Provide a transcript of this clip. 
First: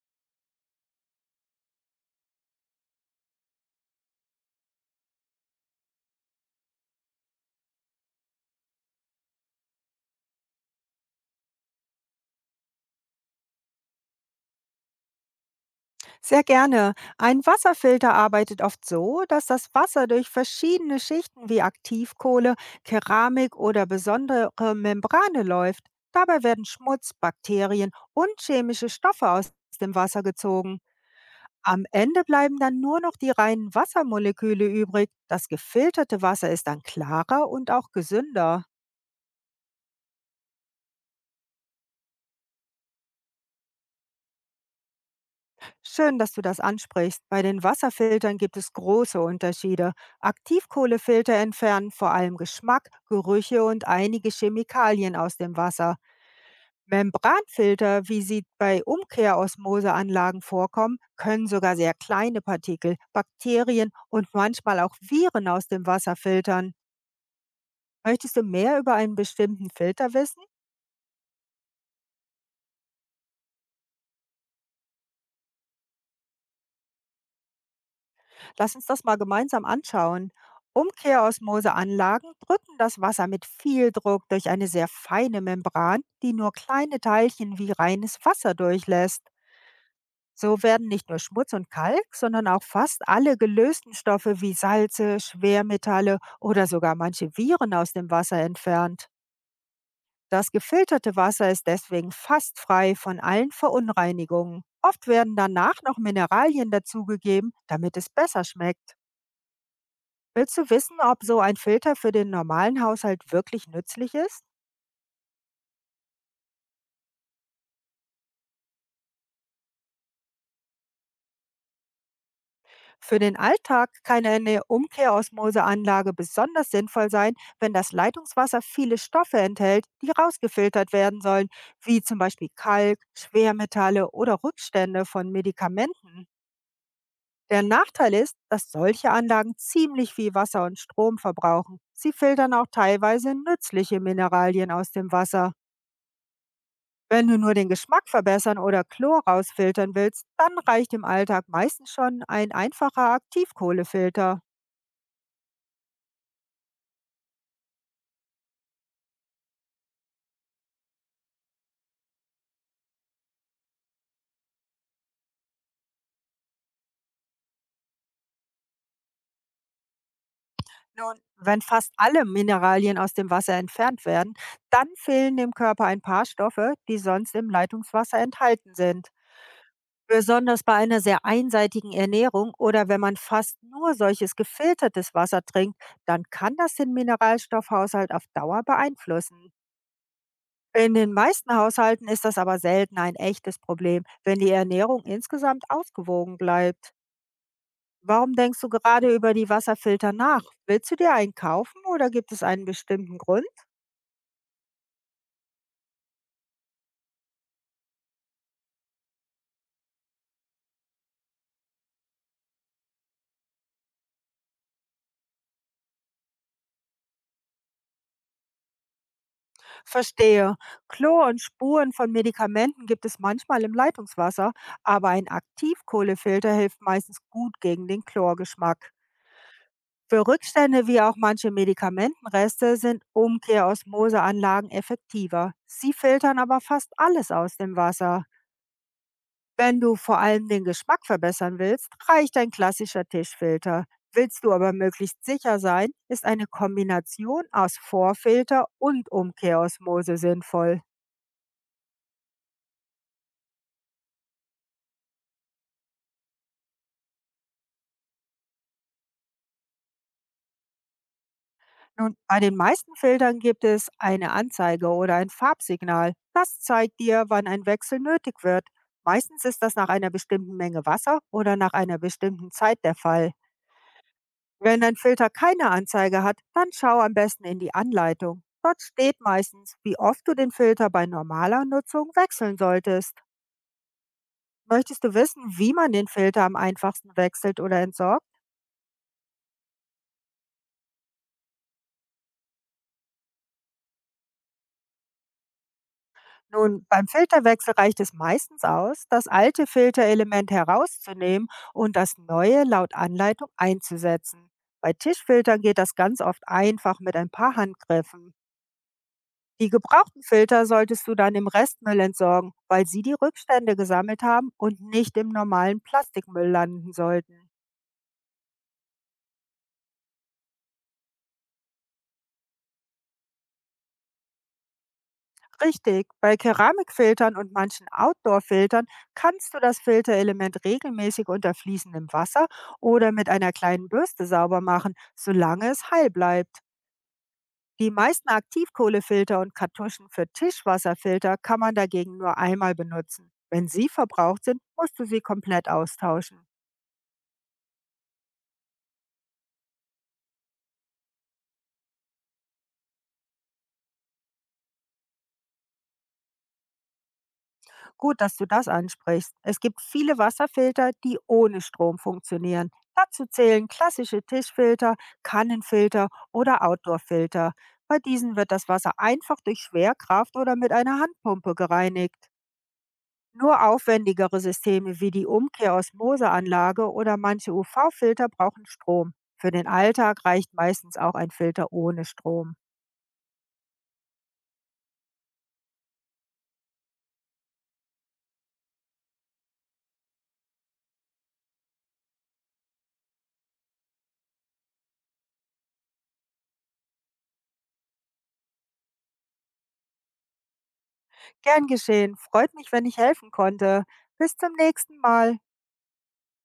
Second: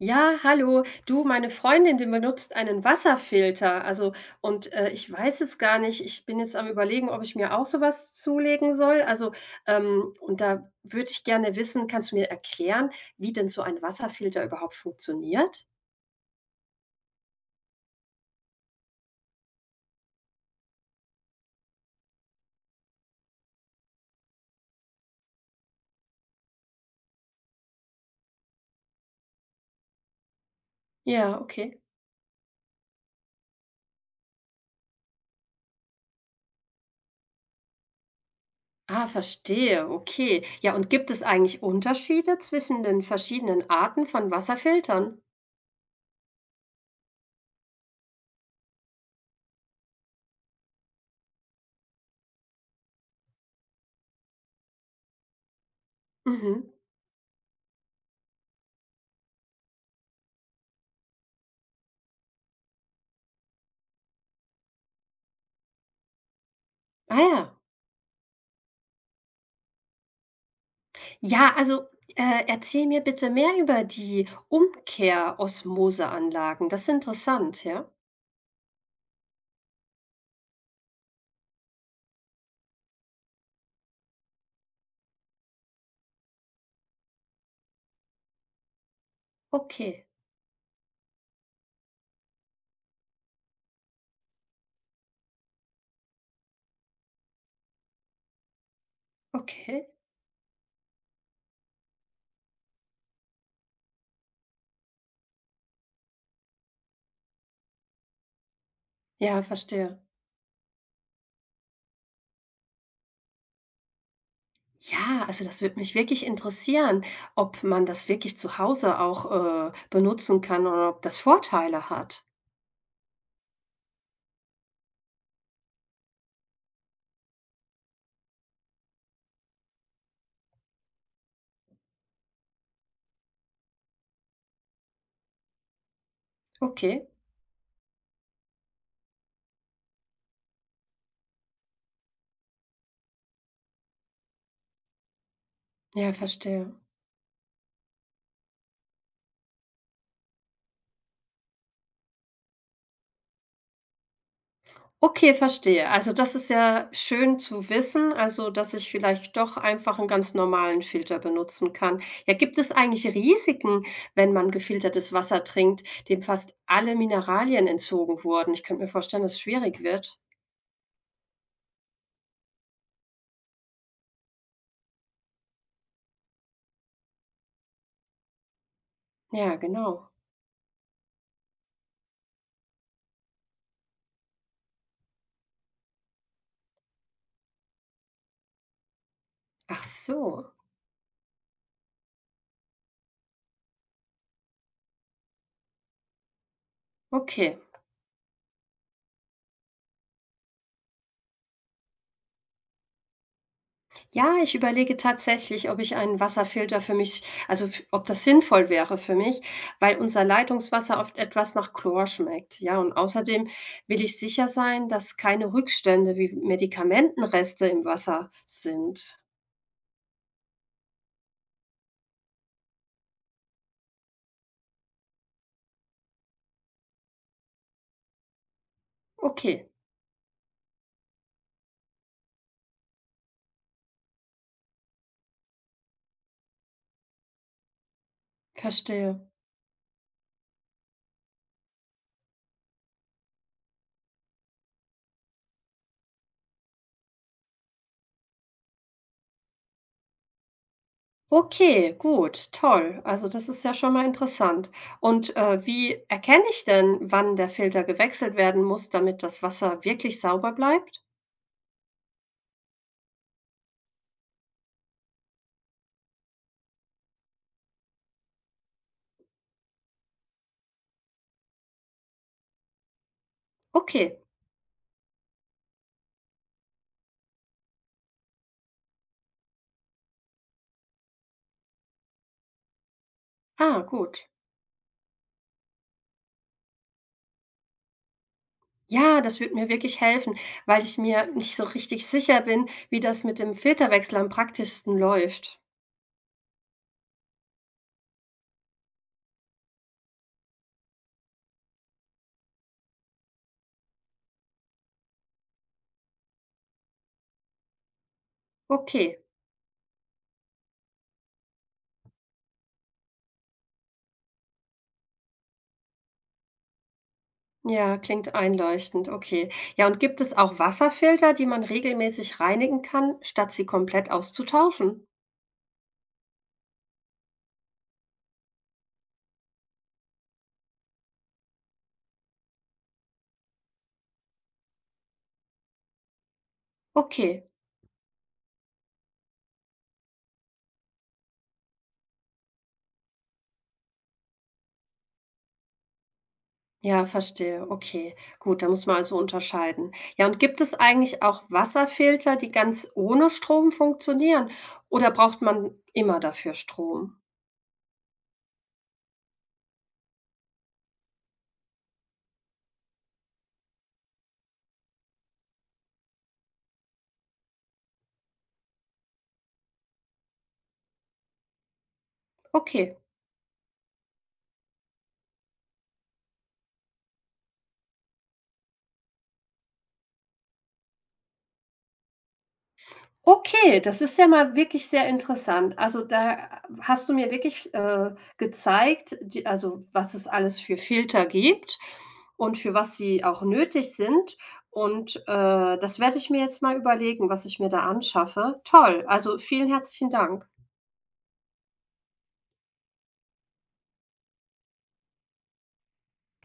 Ja, hallo. Du, meine Freundin, die benutzt einen Wasserfilter. Also, und ich weiß es gar nicht. Ich bin jetzt am Überlegen, ob ich mir auch sowas zulegen soll. Also, und da würde ich gerne wissen, kannst du mir erklären, wie denn so ein Wasserfilter überhaupt funktioniert? Sehr gerne. Ein Wasserfilter arbeitet oft so, dass das Wasser durch verschiedene Schichten wie Aktivkohle, Keramik oder besondere Membrane läuft. Dabei werden Schmutz, Bakterien und chemische Stoffe aus dem Wasser gezogen. Ja, okay. Am Ende bleiben dann nur noch die reinen Wassermoleküle übrig. Das gefilterte Wasser ist dann klarer und auch gesünder. Ah, verstehe, okay. Ja, und gibt es eigentlich Unterschiede zwischen den verschiedenen Arten von Wasserfiltern? Schön, dass du das ansprichst. Bei den Wasserfiltern gibt es große Unterschiede. Aktivkohlefilter entfernen vor allem Geschmack, Gerüche und einige Chemikalien aus dem Wasser. Mhm. Membranfilter, wie sie bei Umkehrosmoseanlagen vorkommen, können sogar sehr kleine Partikel, Bakterien und manchmal auch Viren aus dem Wasser filtern. Ah ja. Möchtest du mehr über einen bestimmten Filter wissen? Ja, also erzähl mir bitte mehr über die Umkehrosmoseanlagen. Das ist interessant, ja? Lass uns das mal gemeinsam anschauen. Umkehrosmoseanlagen drücken das Wasser mit viel Druck durch eine sehr feine Membran, die nur kleine Teilchen wie reines Wasser durchlässt. Okay, So werden nicht nur Schmutz und Kalk, sondern auch fast alle gelösten Stoffe wie Salze, Schwermetalle oder sogar manche Viren aus dem Wasser entfernt. okay. Das gefilterte Wasser ist deswegen fast frei von allen Verunreinigungen. Oft werden danach noch Mineralien dazugegeben, damit es besser schmeckt. Ja, verstehe. Willst du wissen, ob so ein Filter für den normalen Haushalt wirklich nützlich ist? Ja, also das würde mich wirklich interessieren, ob man das wirklich zu Hause auch benutzen kann oder ob das Vorteile hat. Für den Alltag kann eine Umkehrosmoseanlage besonders sinnvoll sein, wenn das Leitungswasser viele Stoffe enthält, die rausgefiltert werden sollen, wie zum Beispiel Kalk, Schwermetalle oder Rückstände von Medikamenten. Okay, Der Nachteil ist, dass solche Anlagen ziemlich viel Wasser und Strom verbrauchen. Sie filtern auch teilweise nützliche Mineralien aus dem Wasser. ja, verstehe. Wenn du nur den Geschmack verbessern oder Chlor rausfiltern willst, dann reicht im Alltag meistens schon ein einfacher Aktivkohlefilter. Okay, verstehe. Also, das ist ja schön zu wissen, also, dass ich vielleicht doch einfach einen ganz normalen Filter benutzen kann. Ja, gibt es eigentlich Risiken, wenn man gefiltertes Wasser trinkt, dem fast alle Mineralien entzogen wurden? Ich könnte mir vorstellen, dass es schwierig wird. Nun, wenn fast alle Mineralien aus dem Wasser entfernt werden, dann fehlen dem Körper ein paar Stoffe, die sonst im Leitungswasser enthalten sind. Ja, genau. Besonders bei einer sehr einseitigen Ernährung oder wenn man fast nur solches gefiltertes Wasser trinkt, dann kann das den Mineralstoffhaushalt auf Dauer beeinflussen. Ach so, In den meisten Haushalten ist das aber selten ein echtes Problem, wenn die Ernährung insgesamt ausgewogen bleibt. okay. Warum denkst du gerade über die Wasserfilter nach? Willst du dir einen kaufen oder gibt es einen bestimmten Grund? Ja, ich überlege tatsächlich, ob ich einen Wasserfilter für mich also, f ob das sinnvoll wäre für mich, weil unser Leitungswasser oft etwas nach Chlor schmeckt, ja? Und außerdem will ich sicher sein, dass keine Rückstände wie Medikamentenreste im Wasser sind. Verstehe. Chlor und Spuren von Medikamenten gibt es manchmal im Leitungswasser, aber ein Aktivkohlefilter hilft meistens gut gegen den Chlorgeschmack. Okay, Für Rückstände wie auch manche Medikamentenreste sind Umkehrosmoseanlagen effektiver. Sie filtern aber fast alles aus dem Wasser. verstehe. Wenn du vor allem den Geschmack verbessern willst, reicht ein klassischer Tischfilter. Willst du aber möglichst sicher sein, ist eine Kombination aus Vorfilter und Umkehrosmose sinnvoll. Okay, gut, toll. Also, das ist ja schon mal interessant. Und, wie erkenne ich denn, wann der Filter gewechselt werden muss, damit das Wasser wirklich sauber bleibt? Nun, bei den meisten Filtern gibt es eine Anzeige oder ein Farbsignal. Das zeigt dir, wann ein Wechsel nötig wird. Meistens ist das nach einer bestimmten Menge Wasser oder nach einer bestimmten Zeit der Fall. Okay, Wenn ein Filter keine Anzeige hat, dann schau am besten in die Anleitung. Dort steht meistens, wie oft du den Filter bei normaler Nutzung wechseln solltest. ah, gut. Möchtest du wissen, wie man den Filter am einfachsten wechselt oder entsorgt? Ja, das würde mir wirklich helfen, weil ich mir nicht so richtig sicher bin, wie das mit dem Filterwechsel am praktischsten läuft. Nun, beim Filterwechsel reicht es meistens aus, das alte Filterelement herauszunehmen und das neue laut Anleitung einzusetzen. Bei Tischfiltern geht das ganz oft einfach mit ein paar Handgriffen. Okay. Die gebrauchten Filter solltest du dann im Restmüll entsorgen, weil sie die Rückstände gesammelt haben und nicht im normalen Plastikmüll landen sollten. Ja, klingt einleuchtend. Okay. Ja, und gibt es auch Wasserfilter, die man regelmäßig reinigen kann, statt sie komplett auszutauschen? Richtig, bei Keramikfiltern und manchen Outdoor-Filtern kannst du das Filterelement regelmäßig unter fließendem Wasser oder mit einer kleinen Bürste sauber machen, solange es heil bleibt. Okay. Die meisten Aktivkohlefilter und Kartuschen für Tischwasserfilter kann man dagegen nur einmal benutzen. Wenn sie verbraucht sind, musst du sie komplett austauschen. Ja, verstehe. Okay. Gut, da muss man also unterscheiden. Ja, und gibt es eigentlich auch Wasserfilter, die ganz ohne Strom funktionieren? Oder braucht man immer dafür Strom? Gut, dass du das ansprichst. Es gibt viele Wasserfilter, die ohne Strom funktionieren. Dazu zählen klassische Tischfilter, Kannenfilter oder Outdoorfilter. Bei diesen wird das Wasser einfach durch Schwerkraft oder mit einer Handpumpe gereinigt. Okay. Nur aufwendigere Systeme wie die Umkehrosmoseanlage oder manche UV-Filter brauchen Strom. Für den Alltag reicht meistens auch ein Filter ohne Strom. Okay, das ist ja mal wirklich sehr interessant. Also, da hast du mir wirklich, gezeigt, die also, was es alles für Filter gibt und für was sie auch nötig sind. Und, das werde ich mir jetzt mal überlegen, was ich mir da anschaffe. Toll, also, vielen herzlichen Dank. Gern geschehen, freut mich, wenn ich helfen konnte. Bis zum nächsten Mal.